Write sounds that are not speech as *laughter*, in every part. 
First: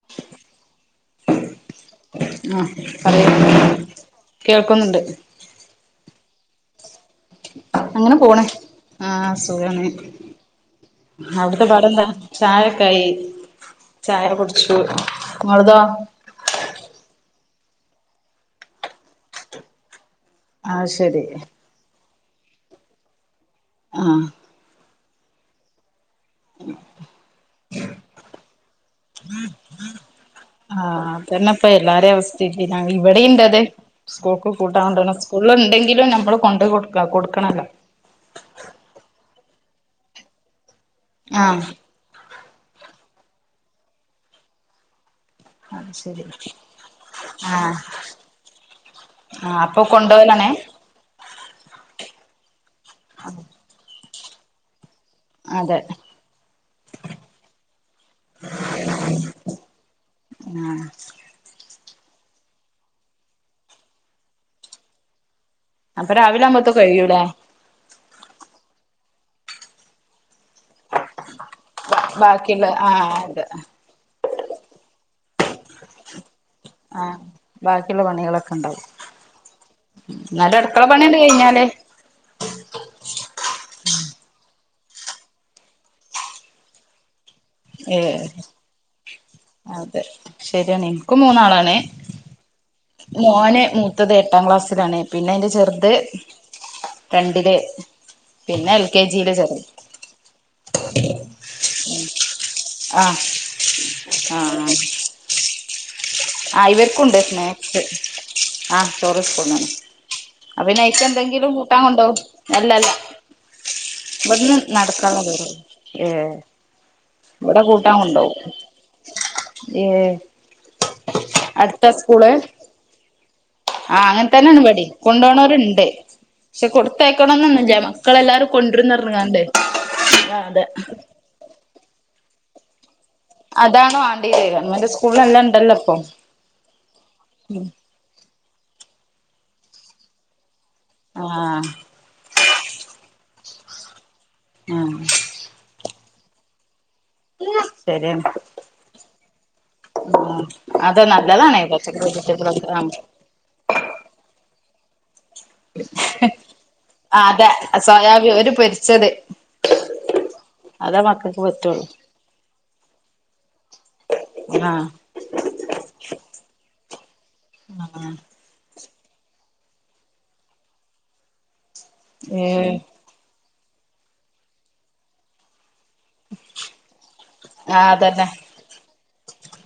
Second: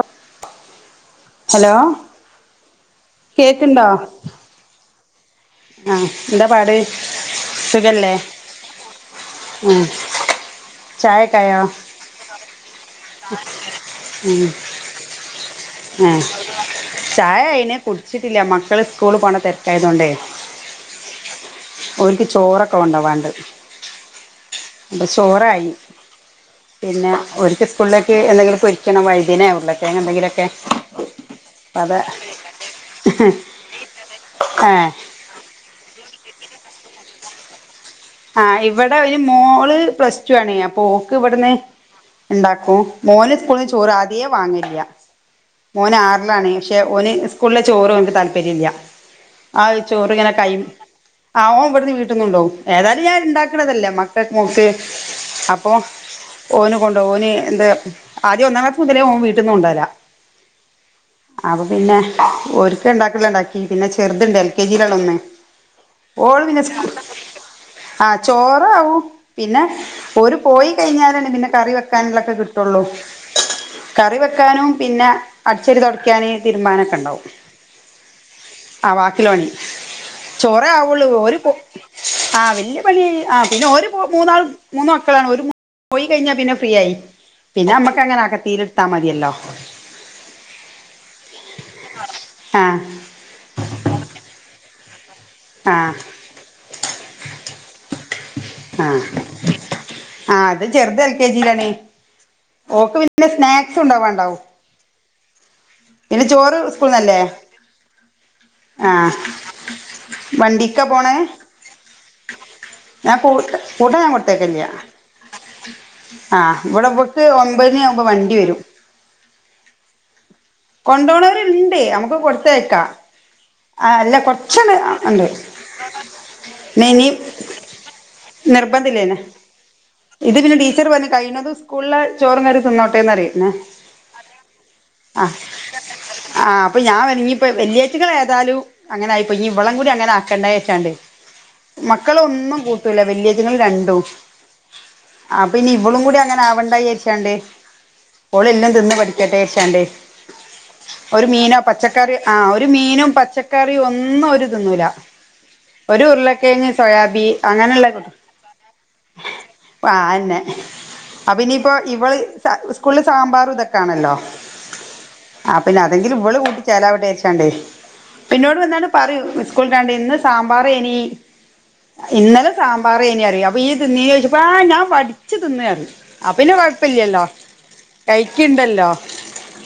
Up..... hello.... ആഹ് അതെ കേക്ക്ണ്ടോ കേൾക്കുന്നുണ്ട് ആഹ് എന്താ പാട്.. സുഖല്ലേ അങ്ങനെ പോണ് ആഹ് സുഖാണ്. ആഹ് അവിടുത്തെ പാടെന്താ. ചായൊക്കായി ചായ ഉം കുടിച്ചു ഇങ്ങളതോ ആഹ് ചായയായിണ് കുടിച്ചിട്ടില്ല മക്കള് സ്കൂള് പോണ തെരക്കായ്തോണ്ട് ആഹ് ശരി ഓര്ക്ക് ചോറൊക്കെ കൊണ്ടാ വാണ്ടത് ആഹ് ചോറായി പിന്നെ ഒരിക്ക് സ്കൂളിലേക്ക് എന്തെങ്കിലും പൊരിക്കണം വൈദ്യനേ ഉരുളക്കിഴങ്ങെ എന്തെങ്കിലൊക്കെ അതാ ഇവിടെ ഇണ്ട് അതെ സ്കൂക്കും കൂട്ടാ ഏഹ് കൊണ്ടണം സ്കൂള് ഉണ്ടെങ്കിലും നമ്മള് കൊണ്ടെയ് കൊട് കൊടുക്കണല്ലോ ആഹ് ഇവിടെ ഒരു മോള് പ്ലസ് ടു ആണ് അപ്പ ഓക്ക് ഇവട്ന്ന് ആഹ് ഉണ്ടാക്കും മോന് സ്കൂളിൽന്ന് ചോറ് ആദ്യേ വാങ്ങില്ലൃ അത് മോന് ശരി ആറിലാണ് ക്ഷെ ഓന് സ്കൂളിലെ ആഹ് ചോറ് ഓൻക്ക് താല്പര്യ ഇല്ലൃ ആഹ് ആ അപ്പൊ ഒര് ചോറ് ഇങ്ങനെ കൈ, കൊണ്ടോവലാണേ ആ ഓൻ ഇവിട്ന്ന് വീട്ട്ന്ന് കൊണ്ടോവും ഏതാലും ഞാൻ ഇണ്ടാക്കണതല്ലേ മക്കക് മോക്ക് അപ്പൊ. അതെ ഓന് കൊണ്ടേവും ഓന് എന്താ ആദ്യം ഒന്നാം ക്ലാസ്സ് മുതലേ ഓൻ വീട്ട്ന്ന് കൊണ്ടോലാ ആഹ് അപ്പൊ പിന്നെ ഒര്ക്ക് ഇണ്ടാക്ക്ള്ളത് ഇണ്ടാക്കി പിന്നെ ചെറുതുണ്ട് എൽ കെ ജി ലാ ഒന്ന് അപ്പൊ ഓൾ രാവിലെ പിന്നെ ആവുമ്പോത്തെ സ്കൂൾ കഴിയൂലേ ആഹ് ചോറ് ആവും പിന്നെ ഓര് പോയി കഴിഞ്ഞാലാണ് പിന്നെ കറി വെക്കാനുള്ളൊക്കെ ബാക്കിയുള്ള കിട്ടുള്ളൂ ആഹ് അതെ കറി വെക്കാനും പിന്നെ അടിച്ചേരി തുടയ്ക്കാന് തിരുമ്പാനെക്കെ ആഹ് ഇണ്ടാവും ബാക്കിയുള്ള പണികളൊക്കെ ഉണ്ടാവും ആ വാക്കിള്ള പണി എന്നാലും ചോറെ അടുക്കള ആവുള്ളൂ പണിയണ്ട് ഒര് പോ കഴിഞ്ഞാല് ആഹ് വല്ലൃ പണി ആ പിന്നെ ഓര് പ് മൂന്നാൾ മൂന്ന് മക്കളാണ് ഓര് പോയി കഴിഞ്ഞാൽ പിന്നെ ഫ്രീ ആയി പിന്നെ നമ്മക്ക് അങ്ങനെ ഏഹ് അകത്തീലെടുത്താ മതിയല്ലോ അതെ ശരിയാണ് ഇൻക്കും മൂന്നാളാണ് ആ മോന് മൂത്തത് എട്ടാം ക്ലാസിൽ ത്തിലാണ് പിന്നെ അതിന്റെ ആ ചെറുത് രണ്ടില് പിന്നെ എൽ ആഹ് കെ ജിയില് ചെറുത് ആഹ് അത് ചെറുത് എൽ കെ ജിലാണ് ആഹ് ആഹ് പിന്നെ ചോറ് ആ ഇവർക്കൂണ്ട് സ്കൂൾന്നല്ലേ സ്നാക്സ് ആ ആഹ് ചോർ സ്കൂൾന്ന് അയ് പിന്നെ വണ്ടിക്കാ പോണേ ആയിക്കേന്ത ങ്കിലും കൂട്ടാ കൊണ്ടോകും അല്ലല്ല ഞാൻ കൂ കൂട്ടാൻ ഞാൻ ഇബ്ട്ന്ന് കൊടുത്തേക്കില്ല നടക്ക ഏഹ് ആ ഇവിടെ ഇവക്ക് ഇബടെ ഒമ്പതിന് കൂട്ടാ ആകുമ്പോ വണ്ടി കൊണ്ടോകും വരും ഏഹ് കൊണ്ടോണോരി ണ്ട് അടുത്താ അമ്മക് സ്കൂള് കൊടുത്തയേക്കാം ആഹ് അങ്ങനെ തന്നെണ്ബടിം കൊണ്ടുനോര്ണ്ട് പക്ഷെ ഇനി കൊടുത്തയക്കണം ന്നില്ല മക്കളെല്ലാരും നിർബന്ധമില്ലേനെ കൊണ്ടുരുന്നറഞ്ഞികാണ്ട് ഇത് പിന്നെ ടീച്ചർ പറഞ്ഞി കഴിണതും സ്കൂളിലെ ചോറും കറീം തിന്ന അതണോ ആണ്ടിരേഖ ഇമ്മന്റെ സ്കൂ അഹ് ആഹ് ആഹ് അപ്പൊ ഞാൻ *unintelligible* വല്ല്യറ്റിങ്ങൾ ഏഹ് താലും അങ്ങനെ ആയി പ്പോയി ഇഞ്ഞി ഇവളെകൂടി അങ്ങനെ ആക്കണ്ടേ വി ആഹ് മക്കളോന്നും കൂട്ടൂല വല്ലയ്റ്റങ്ങൾ രണ്ടും ആഹ് ആ പിന്നെ ഇവളും കൂടി അങ്ങനെ ആവണ്ടാച്ചി ശരിയാണ് *unintelligible* ഓളെല്ലം തിന്ന് പടിക്കട്ടെച്ചാണ്ട് ആഹ് അതെ ഒരു മീനോ നല്ലതാണ് പച്ചക്കറി ആ ഒരു വെജിറ്റബിളൊക്കെ ആഹ് മീനും പച്ചക്കറി ഒന്നു ഒരു തിന്നൂല ഒരു ഉരുളക്കെയങ് ആഹ് സോയാബി അതെ അങ്ങനെള്ളെ സോയാബി ഒരു പൊരിച്ചത് ആ അതന്നെ. അതേ അപ്പൊ മക്കക്ക് ഇനിപ്പോ പറ്റുള്ളൂ ഇവള് സ്കൂളിൽ സാമ്പാറുതൊക്കേണല്ലോ *inaudible* ആ പിന്നെ അതെങ്കിലും ഇവള് കൂട്ടി ചേലാവ- ട്ടെവിചാരിച്ചാണ്ടെയ് ആഹ് പിന്നൊട് വന്നാലും പറയും സ്കൂൾട്ടാണ്ടയ് ഇന്ന് സാമ്പാറേനി, ഇന്നലെ ഏഹ് സാമ്പാറയ്നി പറയും ഇയ്യ് തിന്നീനോ ചോയ്ച്ചപ്പോ ആ ഞാൻ വടിച്ച് തിന്ന് പറിം അപ്പിന്നെ കൊഴപ്പില്ലല്ലോ കഴിക്കിണ്ടല്ലോ.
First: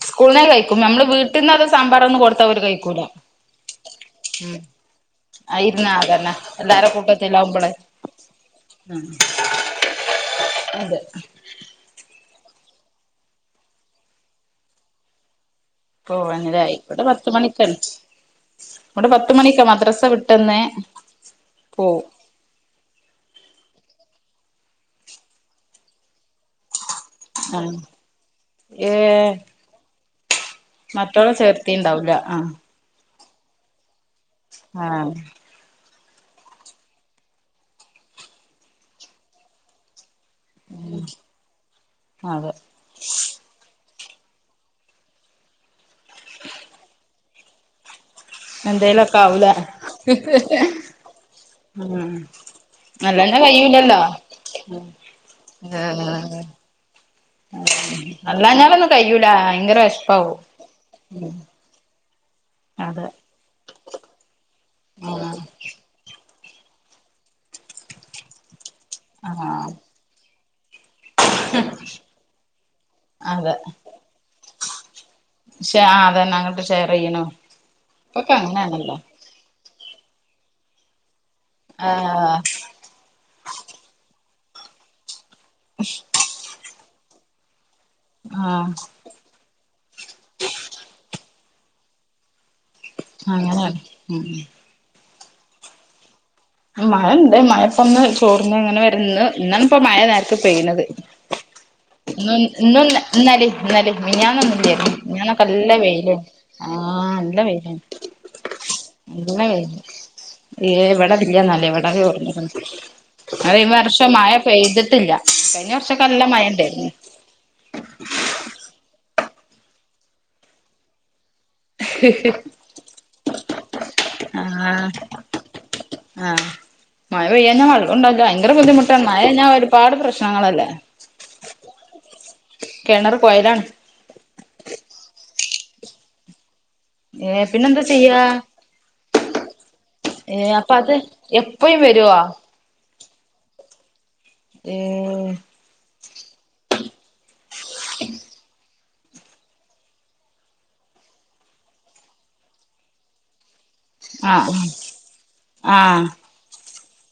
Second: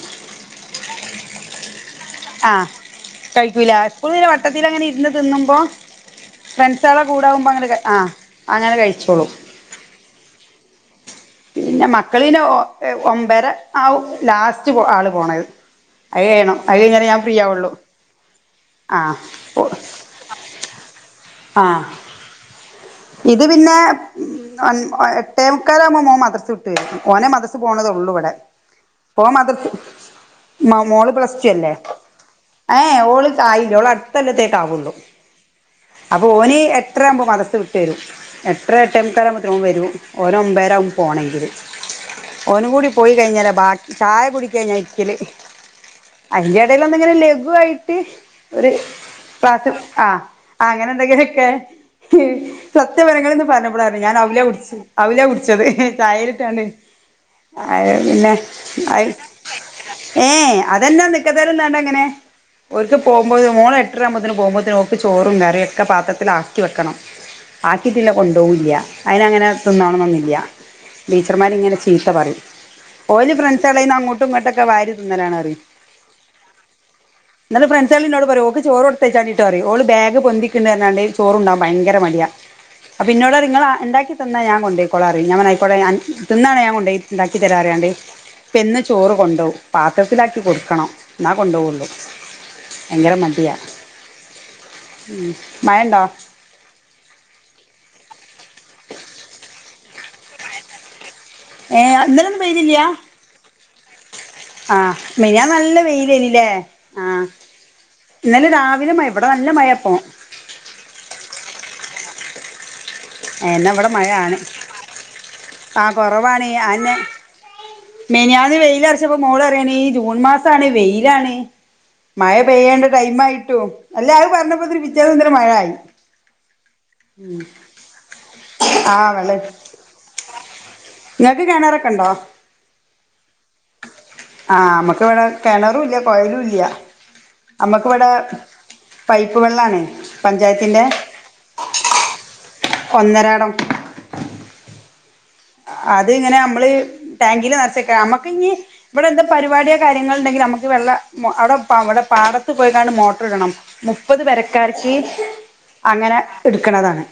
സ്കൂള്ന്നൊക്കെ കഴിക്കും. നമ്മൾവീട്ടിന്നദ് സാമ്പാറൊന്നും കൊടുത്താ ആ അവര് കഴിക്കൂല. കഴിക്കൂല. സ്കൂൾല് ഉം വട്ടത്തിൽ അങ്ങനെ ഇര്ന്ന് തിന്നുമ്പോ, ആയിരുന്നാ അതന്നെ എല്ലാര ഫ്രണ്ട്സാളെ കൂടാകുമ്പോ അങ്ങനെ കൂട്ടത്തിലാവുമ്പളെ കഴി ആ അങ്ങനെ കഴിച്ചോളും. അതെ പിന്നെ മക്കളിന് ഒ എ ഒമ്പര ആവും ലാസ്റ്റ് പോ ആള് പോണത് അത് കയ്യണം, പോവാനിതായി അത് കഴിഞ്ഞാലേ ഞാൻ ഫ്രീ ആവുള്ളു. ഇവടെ പത്ത് മണിക്കാ മദ്രസ വിട്ടന്ന് ആ പോവും ഇത് പിന്നെ ഒൻ എട്ടേ മുക്കാലകുമ്പോ മോൻ മദ്‌ർസ് വിട്ട് വരും. ഓനെ മദർസെ ആ പോണതുള്ളു ഇവിടെ. ഏ പോ മദർസി മ മോള് മറ്റോളെ പ്ലസ് ടു അല്ലേ ചേർത്തിണ്ടാവൂല ആ എ എ ഓള് ആ ഇവള് ആ അടുത്തൊല്ലത്തേക്കാവുള്ളൂ. അപ്പൊ ഓന് എട്ടറാവുമ്പോ തരും. എട്ടര എട്ടേ മുക്കാലകുംബത്തിന് ഓൻ വരും ഓനൊമ്പേരാകും പോണെങ്കില്. അതെ ഓനുംകൂടി പോയി കഴിഞ്ഞാല ബാക് ചായ കുടിക്ക ഞാൻ ഇരിക്കല്, അതിന്റെ എടെല് ഒന്നിങ്ങനെ ലഘുആയിട്ട് ഒരു എന്തേലൊക്കെ ആവൂലേ ക്ലാസിൽ അ അങ്ങനെ എന്തെങ്കിലൊക്കെ ഉം ഹ് സത്യം പറയ അല്ലാഞ്ഞാ ഇങ്ങളിന്ന് പറഞ്ഞപ്പളാ കയ്യൂലല്ലോ ഞാൻ ഔല കുടിച് ഔല കുടിച്ചത് ചായേലിട്ടാണ്ട് അത് പിന്നെ അല്ലാഞ്ഞാലൊന്നും അത് കയ്യൂല ഭയങ്കര ഏ വെഷ്പാവും അതെന്നാ നിക്കതലിന്നാൺട് ങ്ങനെ ഓൽക്ക്‌ അതെ പോകുമ്പോ മോളെ എട്ടരാകുമ്പോത്തിന് പോകുമ്പത്തിന് ഓക്ക്‌ ആ ചോറും കറിം ഒക്കെ പാത്രത്തിലാ ആക്കി വെക്കണം. ആക്കിയിട്ടില്ലെ കൊണ്ടോകൂല്ല. ആ അയിനങ്ങനെ തിന്നോണെന്നൊന്നുല്ല ടീച്ചർമാരിങ്ങനെ ചീത്ത പറിം. ഓല് ഫ്രണ്ട്സാളേന്ന് അങ്ങോട്ടും ഇങ്ങോട്ടൊക് ശേ അ അതന്നെ അങ്ങോട്ട് ഷെയർ ചെയ്യണു ഇന്നൾ ഫ്രണ്ട്സാളിന്നോട് പറിം ഓക്ക്‌ ചോറൊട്- ത്തയ്ച്ഛാൺടിട്ടോ ഓള് ബാഗ് ഗ് പൊന്തിക്ക്ണ്ണ്ട് പർഞാണ്ട് ചോറോണ്ടോവാൻ ഭയങ്കര മടിയാ ആഹ് അപ്പൊന്നോട് റിയും ങ്ങള് ആ ഇണ്ടാക്കി തന്നാ ഞാൻ കൊണ്ടോയിക്കോളാറിയും ഞൻ പറയും ആയ്കോട്ടെ ഞാൻ തിന്നാണെ ഞാൻ കൊണ്ടോയ് ഉണ്ടാക്കി തരാറിയാണ്ടേ ആഹ് ഇപ്പെന്നും ചോറ് കൊണ്ടവും പാത്രത്തിലാക്കി കൊടുക്കണം ന്നാ. കൊണ്ടോവുള്ളൂ കൊ അങ്ങനെ ഉം ഉം മഴണ്ടോ ഉം മഴ ണ്ട് മഴപ്പം ന്ന് ചോർന്ന് ങ്ങനെ വരന്ന് ഇന്നാണ് ഇപ്പ മഴ നേര്ക്ക് പെയ്യണത് ഏഹ് ഇന്നും ഇന്നലൊന്നും പെയ്തില്ല ന്നും ന്നലിം ആഹ് മെനഞാന്നൊന്നില്ലാഞ്ഞി മെനഞന്നൊക്കെ മിനിയാന്ന് നല്ല വെയില്യ്നി വെയിലേനില്ലേ ആ ആഹ് നല്ല വെയിലെയ്നി ഇന്നലെ രാവിലെ മഴ ഇവിടെ നല്ല മഴ പ്പോ. ഏ ഇവിടെ വല്യ *unintelligible* ഏഹ് അത് ഈ ഇന്നാ ഇവിടെ വർഷം മഴ മഴയാണ് പെയ്തിട്ടില്ല കഴിഞ്ഞ ആഹ് വർഷക്കെ നല്ല കൊറവാണ് മഴണ്ടാര്ന്ന്. അയെന്നെ മെനിയാന്ന് വെയിൽ അർച്ചപ്പോ മോള് പറിയാണ് ഈ ജൂൺ മാസാണ് വെയിലാണ്. മഴ പെയ്യേണ്ട ടൈം ആയിട്ടും അല്ല അത് പറഞ്ഞപ്പോ പിറ്റേ ദിവസം മുതൽ മഴായി ആ മഴ പെയ്യാഞ്ഞ മഴ കൊണ്ടാ *unintelligible* ഭയങ്കര ബുദ്ധിമുട്ടാണ് ആഹ് മഴ വെള്ളം കഴിഞാൽ ഒരുപാട് പ്രശ്നങ്ങളല്ലേ ഇങ്ങക്ക് കിണറൊക്കെ ഉണ്ടോ കെണറ് കൊയലാ ആ മ്മക്ക് വിടെ കെണറും ല്ല കൊയലും ല്ല ഏ പിന്നെന്താ ചെയ്യാ പൈപ്പ് വെള്ളാണ് ഏ അപ്പൊ പഞ്ചായത്തിന്റെ അത് എപ്പഴും വരോ ഒന്നരാടം ഏ അത് ങ്ങനെ മ്മള് ടാങ്കില് നറ്ചെക്ക മ്മക്ക് ഇനി ഇവിടെ എന്താ പരിപാടിയോ കാര്യങ്ങൾ ഉണ്ടെങ്കിൽ നമക്ക് വെള്ള അവിടെ അവിടെ പാടത്ത് പോയിക്കാണ്ട് മോട്ടർ ഇടണം മുപ്പത് ആ പെരക്കാർക്ക് ആ അങ്ങനെ എട്ക്കണതാണ്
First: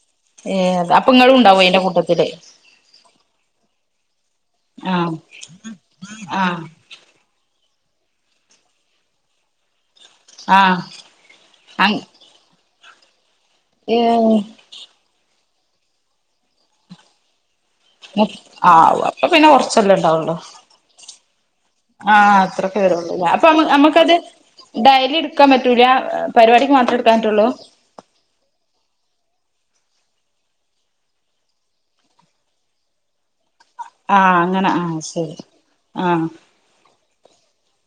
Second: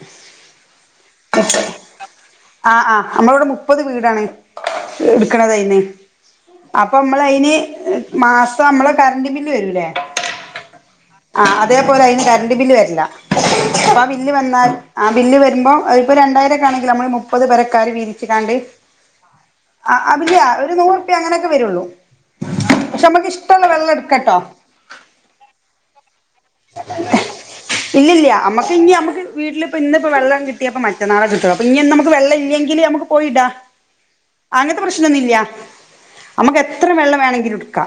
ഏ അപ്പങ്ങളും ഉണ്ടാവും അയ്‌ന്റെ കൂട്ടത്തില് നമ്മള് ഇവിടെ മുപ്പത് വീടാണ് ആ എടുക്കണതയ്ന്ന് ആ അപ്പൊ മ്മള് അയ്ന് മാസം മ്മളെ കറണ്ട് ബില്ല് വരൂല്ലേ ആ ആ അങ് അതേപോലെ അയ്ന് കരണ്ട് ബില്ല് വര്ലാ പ്പ ഏ ആ ബില്ല് വന്നാൽ ആ ബില്ല് വര്മ്പോ അപ്പോ രണ്ടായിരക്കാണെങ്കിൽ നമ്മള് മുപ്പത് പെര ക്കാര് പിരിച്ചിങ്ങാണ്ട് ആ അപ്പൊ പിന്നെ ആ കൊറച്ചല്ലേ ഉണ്ടാവുള്ളു അതല്യ ഒരു നൂറുപ്യ അങ്ങനെക്കെ വെരുള്ളൂ ആ അത്രൊക്കെ പക്ഷെ നമ്മക്ക് ഇഷ്ടള്ള വെള്ള എട്‌ക്കട്ടോ ഡെയ്ലിട്ക്കാൻ പറ്റൂല പരിപാടിക്ക് മാത്രം എടുക്കാൻ പറ്റുള്ളൂ ഇല്ലല്ല അമ്മക്ക് ഇനി അമ്മക്ക് വീട്ടിലിപ്പോ ന്ന്പ്പൊ വെള്ള കിട്ടിയപ്പൊ മറ്റന്നാളെ കിട്ട അപ്പ ഇനി നുക്ക് വെള്ള ഇല്ലെങ്കില് നമുക്ക് പോയി ഇട ആ അങ്ങനെ അങ്ങനത്തെ ആ പ്രശ്നൊന്നു ശരി ല്ല ആ നമ്മക്ക് എത്ര വെള്ളം വേണെകിലും എട്ക്ക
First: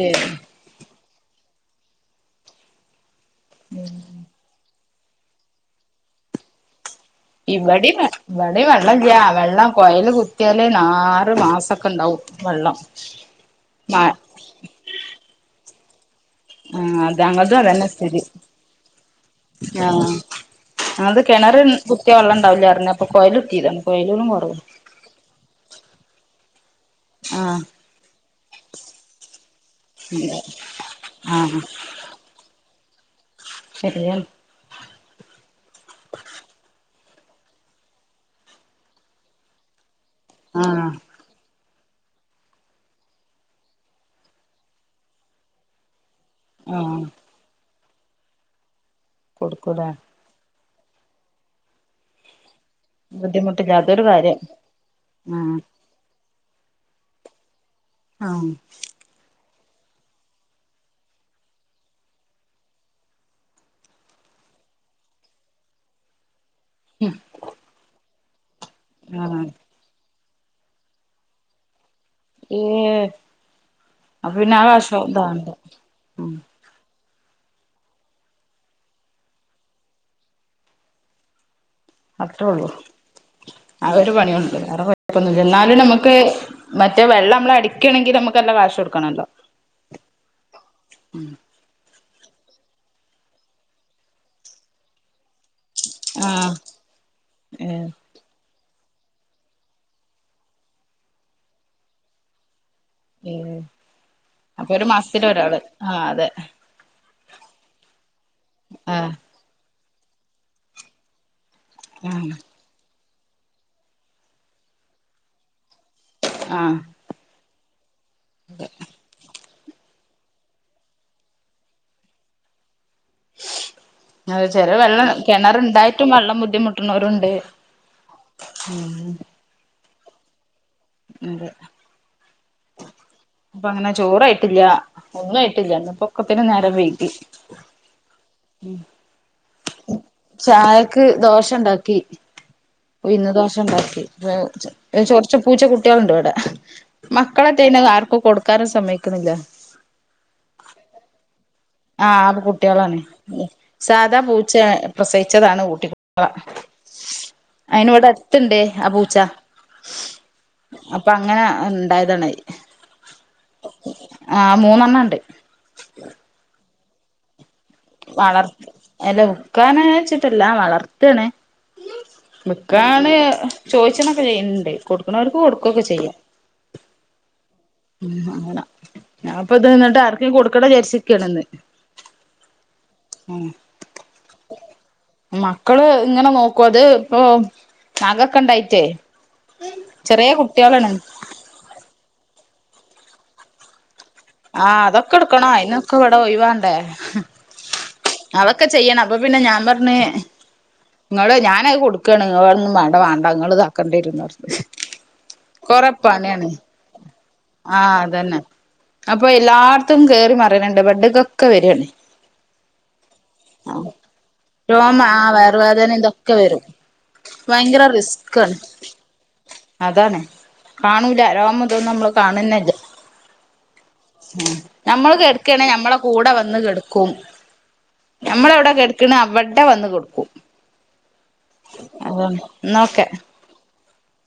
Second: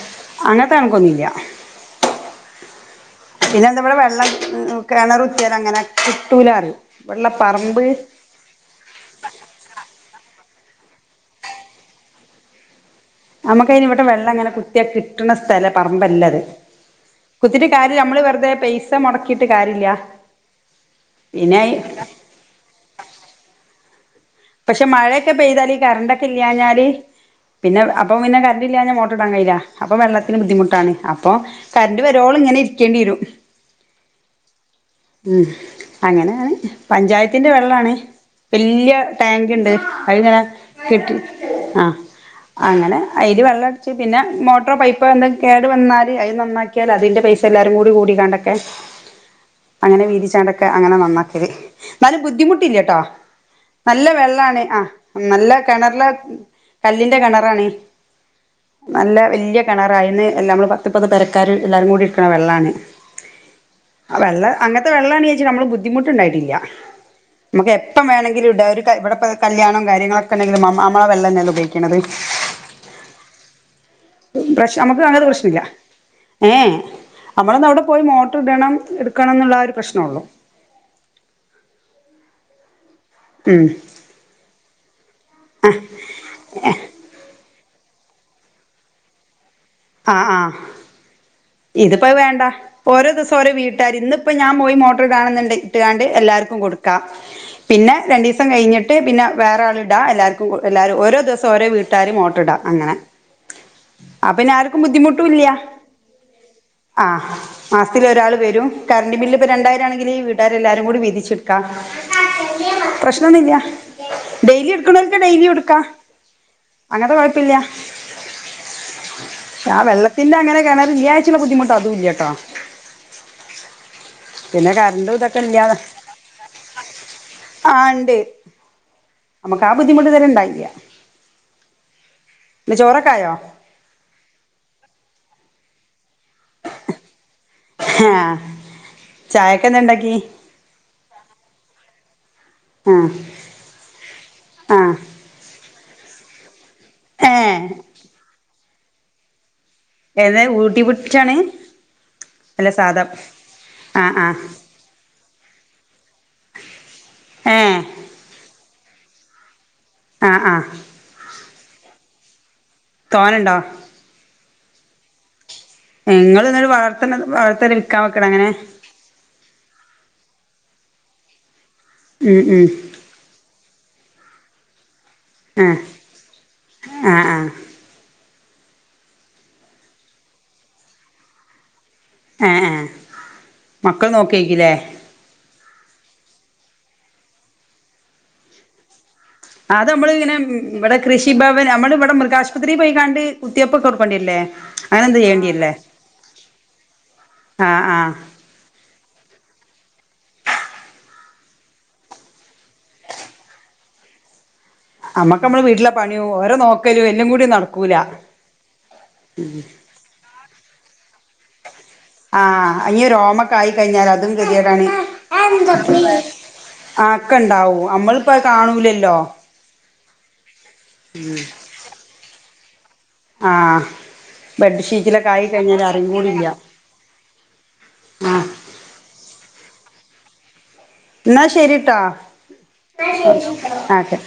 ഏ അങ്ങനത്തെ കണക്കൊന്നുല്ല പിന്നെ എന്തവടെ വെള്ളം കിണറുത്തിയാല് അങ്ങനെ കിട്ടൂലറിയും ഇവടിം ഇവടിം വെള്ളല്ലാ വെള്ളം കൊയല് കു കുത്യാലേ ന ആറ് മാസക്കെ ണ്ടാവും വെള്ളം നമുക്കയ്ന് ഇവിടെ മ വെള്ളം ഇങ്ങനെ കുത്തിയാ കിട്ട്ണ സ്ഥല പറമ്പല്ല ആഹ് അത് ഞങ്ങൾതും കുത്തിട്ട് അതന്നെ കാര്യല്ല നമ്മള് സ്ഥിതി വെറുതെ പൈസ മുടക്കിട്ട് കാര്യല്ല അത് കെണറ് കുത്തിയ വെള്ളം ഉണ്ടാവില്ലർഞ്ഞപ്പൊ കൊയലു ത്തില പക്ഷെ മഴയൊക്കെ പെയ്താല് ഈ കറണ്ട് ഒക്കെ ഇല്ലഞ്ഞാല് ആ പിന്നെ അപ്പം പിന്നെ കറണ്ട് ഇല്ലാഞാ മോട്ട്ർ ഇടാൻ കഴിയില്ല അപ്പൊ വെള്ളത്തിന് ബുദ്ധിമുട്ടാണ് അപ്പൊ ആഹ് കറണ്ട് വരുവോള് ഇങ്ങനെ ഇര് ക്കേണ്ടിവരും ശരിയാണ് ഉം അങ്ങനെയാണ് പഞ്ചായത്തിന്റെ വെള്ളാണ് വല്യ ടാൻക്ണ്ട് *unintelligible* ആഹ് കിട്ടി ആ അങ്ങനെ അയ്ല് വെള്ള അടിച്ച് പിന്നെ മോട്ടറോ പൈപ്പോ എന്തോ കേടു വന്നാൽ അ നന്നാക്കിയാൽ ആഹ് അതിന്റെ പൈസ എല്ലാരും കൂടി കൂടി ക്കാണ്ടൊക്കെ കൊടുക്കൂലേ അങ്ങനെ വീതി ചാൻണ്ട് ഒക്കെ. ക്കെ അങ്ങനെ നന്നാക്കല്. ന്നാലും ബുദ്ധിമു ബുദ്ധിമുട്ടില്ലാതെ നല്ല വെള്ളാണ് ആ. നല്ല കെണറിലെ കല്ലിന്റെ കെണറാണ്. ആഹ് നല്ല വല്യ കെണറാ അയിന്ന് എല്ലാം നമ്മള് പത്ത്മുപ്പത് പെരക്കാര് എല്ലാരും കൂടി ഇട്ക്ക്ണ വെള്ളാണ്. ആ വെള്ള, അങ്ങനത്തെ വെള്ളണെച്ച് നമ്മള് ബുദ്ധിമുട്ട്ണ്ടായിട്ടില്ല. മ്മക്ക് എപ്പം വേണമെങ്കിലും ഇടാ. ഒരു ക ഇവിടെപ്പൊ ആഹ് കല്യാണവും കാര്യങ്ങളൊക്കെ കണെങ്കിലും നമ്മ നമ്മളാ വെളളം തന്നെ ഉപയോഗിക്ക ഏ പ്രശ് നമ്മ്ക്ക് അങ്ങനത്തെ പ്രശ്നില്ല ഉം ഏ ഏ നമ്മളൊന്നവ്ടെ പോയി മോട്ടർ ഇടം, ഇട്ക്കണംന്ന്ള്ള ആ ഒരു പ്രശ്നൊള്ളു. അത്രുള്ളു. ആ ഒരു പണിയൊളളു വേറെ കൊഴ്പൊന്നൂല്ല, എന്നാലും നമുക്ക് മറ്റേ വെള്ളം നമ്മള അടി നക്കണെങ്ക നമുക്ക് നല്ലാം കാശ കൊടുക്കണല്ലോ ആ ആ ഇത്പ്പോയി വേണ്ട ഓരോ ദിവസം രോ വീട്ടുകാര് ഇപ്പോൊ ഞാൻ പോയി മോട്ടോർ കാണുന്നുണ്ട് ഇട്ടാണ്ട് ആഹ് എല്ലാവർക്കും കൊടുക്കാം ഏഹ് പിന്നെ രണ്ടിവസ അസം കഴിഞ്ഞിട്ട് പിന്നെേറെൾ ഇടാം എല്ലാവർക്കും എല്ലാവും ഓരോ ദിവം ഓരോ വീട്ടുകാരും ഓട്ടിടാം അപ്പൊ ആർക്കും ഒരു മാസത്തില ഒരാള് ആഹ അതെ ആ മാസത്തിൽ ഒരാൾ വരും ആ കറണ്ട് ബില് ഇപ്പൾ രണ്ടായിരം ആണെങ്കിൽ ഈ വീട്ടുകർെല്ലാരും കൂടി വ വിതിിച്ചിട്ടും ആ പ്രശ്നൊന്നുമില്ല ഡെയിലി എടുക്കണക്ക ഡെലി എടുക്കാ ആ അങ്ങനത്തെ കുഴപ്പില്ല പ ആ വെള്ളത്തിന്റെ അങ്ങനെ കാണ വിിയാഴ്ചുള്ള ബുദ്ധിമുട്ട് അത ഇല്ലട്ടോ അ ചെറ പിന്നെ വെള്ളം കറണ്ടും ഇതൊക്കെ ഇല്ലാതെ കിണർണ്ടായിട്ടും വെള്ളം ബുദ്ധിമുട്ടുന്നവരുണ്ട് ആ ആഹ ബുദ്ധിമട്ട് ത ഉണ്ടായില്ല അതെ പിന്നെ ചോറൊക്കെ ആയോ അപ്പൊ അങ്ങനെ ചോറായിട്ടില്ല ഒന്നും പൊക്കെ പിന്നെ നേരെ വെയി ആഹ ചായ ചായക്ക് ദോഷം ഉണ്ടാക്കി ആഹ് പിന്ന് ദോശം ഉണ്ടാക്കി ആഹ് ചറച്ച് പൂച്ച കുുട്ടികളുണ്ട്ോ ഇവിടെ ഏഹ് മക്കളക്കെ ആർക്കും കൊടുക്കാറ് സമ്മയക്കുന്നില്ല ഏതാ ഊട്ടി പിടിച്ചാണ് ആഹ ആ കുട്ടികളാണ് ആഹ് സാധാ ആഹ് പൂച്ച പ്രസയിിച്ചതാണ് ഊട്ടട്ടികള ഉ *unintelligible* അയിന് ഇവിടെ അത്തണ്ടേ ആ പൂച്ച ആഹ് ആഹ് അപ്പൊ അങ്ങനെ ഉണ്ടായതാണ് തോന്നുണ്ടോ ആഹ് മൂന്നെണ്ണം ഉണ്ട് നിങ്ങ ഇന്നരു വളർത്തണ വിൽക്കാൻ വെക്കണ അങ്ങനെ വളർത്ത അല്ല വക്കാന വെച്ചിട്ടല്ല വളർത്തണ് ഉം ഉം വക്കാണ് ചോദിച്ചണൊക്കെ ചെയ്യണ്ട് കൊടുക്കണ അവർക്ക് ആ കൊടുക്കൊക്കെ ചെയ്യാം ആ ആ ഉ അന ഞാൻ ഇപ്പ ഇത് നിന്നിട്ട് ആർക്കും കൊടുക്കണം വിചരിച്ചിിക്കണന്ന് ആഹ ആഹ മക്കൾ നോക്കിയക്കില്ലേ മക്കള് ഇങ്ങനെ നോക്കും അത് ഇപ്പൊ നകൊക്കെ ഉണ്ടായിറ്റേ അത് നമ്മള് ഇങ്ങനെ ഇവിടെ കൃഷിഭവൻ നമ്മൾ ഇവിടെ മൃഗാശുപത്രിയിൽ പോയികാണ്ട് കുത്തിയപ്പ കൊ ആഹ് അതൊക്കെ എടുക്കണോ ഇന്നൊക്കെ ഇവിടെ ഒയ്വാണ്ടേ ആ ആ അതൊക്കെ ചെയ്യണം അപ്പൊ പിന്നെ ഞാൻ പറഞ്ഞേ നിങ്ങള് ഞാാനത് കൊടുക്കയാണ് നിങ്ങളൊന്നും വേണ്ട വേണ്ട നിങ്ങ ഇതാക്കണ്ടിരുന്ന നമ്മക്ക് നമ്മള് വീട്ടിലെ പണിയ ഓരോ നോക്കലും എല്ലും കൂടി നടക്കൂല ആഹ് അതന്നെ അപ്പൊ എല്ലാർത്തും കേറി മറയണണ്ട് ബഡക്കൊക്കെ വരുാണ്േ ആ ഇനി ഓമക്കയി കഴിഞ്ഞാൽ അതും കെതിയട്ടാണ് ആ വയറുവേദന ഇതൊക്കെ വരും ആക്കെ ഭയങ്കര ഇണ്ടാവും നമ്മളിപ്പോ റിസ്ക് ആണ് കാണൂലല്ലോ അതാണ് കാണൂല അ മുതൊന്നും നമ്മള് കാണുന്നല്ല ആഹ നഞമ്മള് കെടക്കണെ ഞമ്മളെ കൂടെ കൂടില്ല വന്ന് കെടക്കും ആ നഞമ്മള എവിടെ കെടുക്കണ അവിടെ വന്ന് കൊടുക്കും എന്നാ ശരിട്ടാ എന്നാ ഓക്കെ ആതെ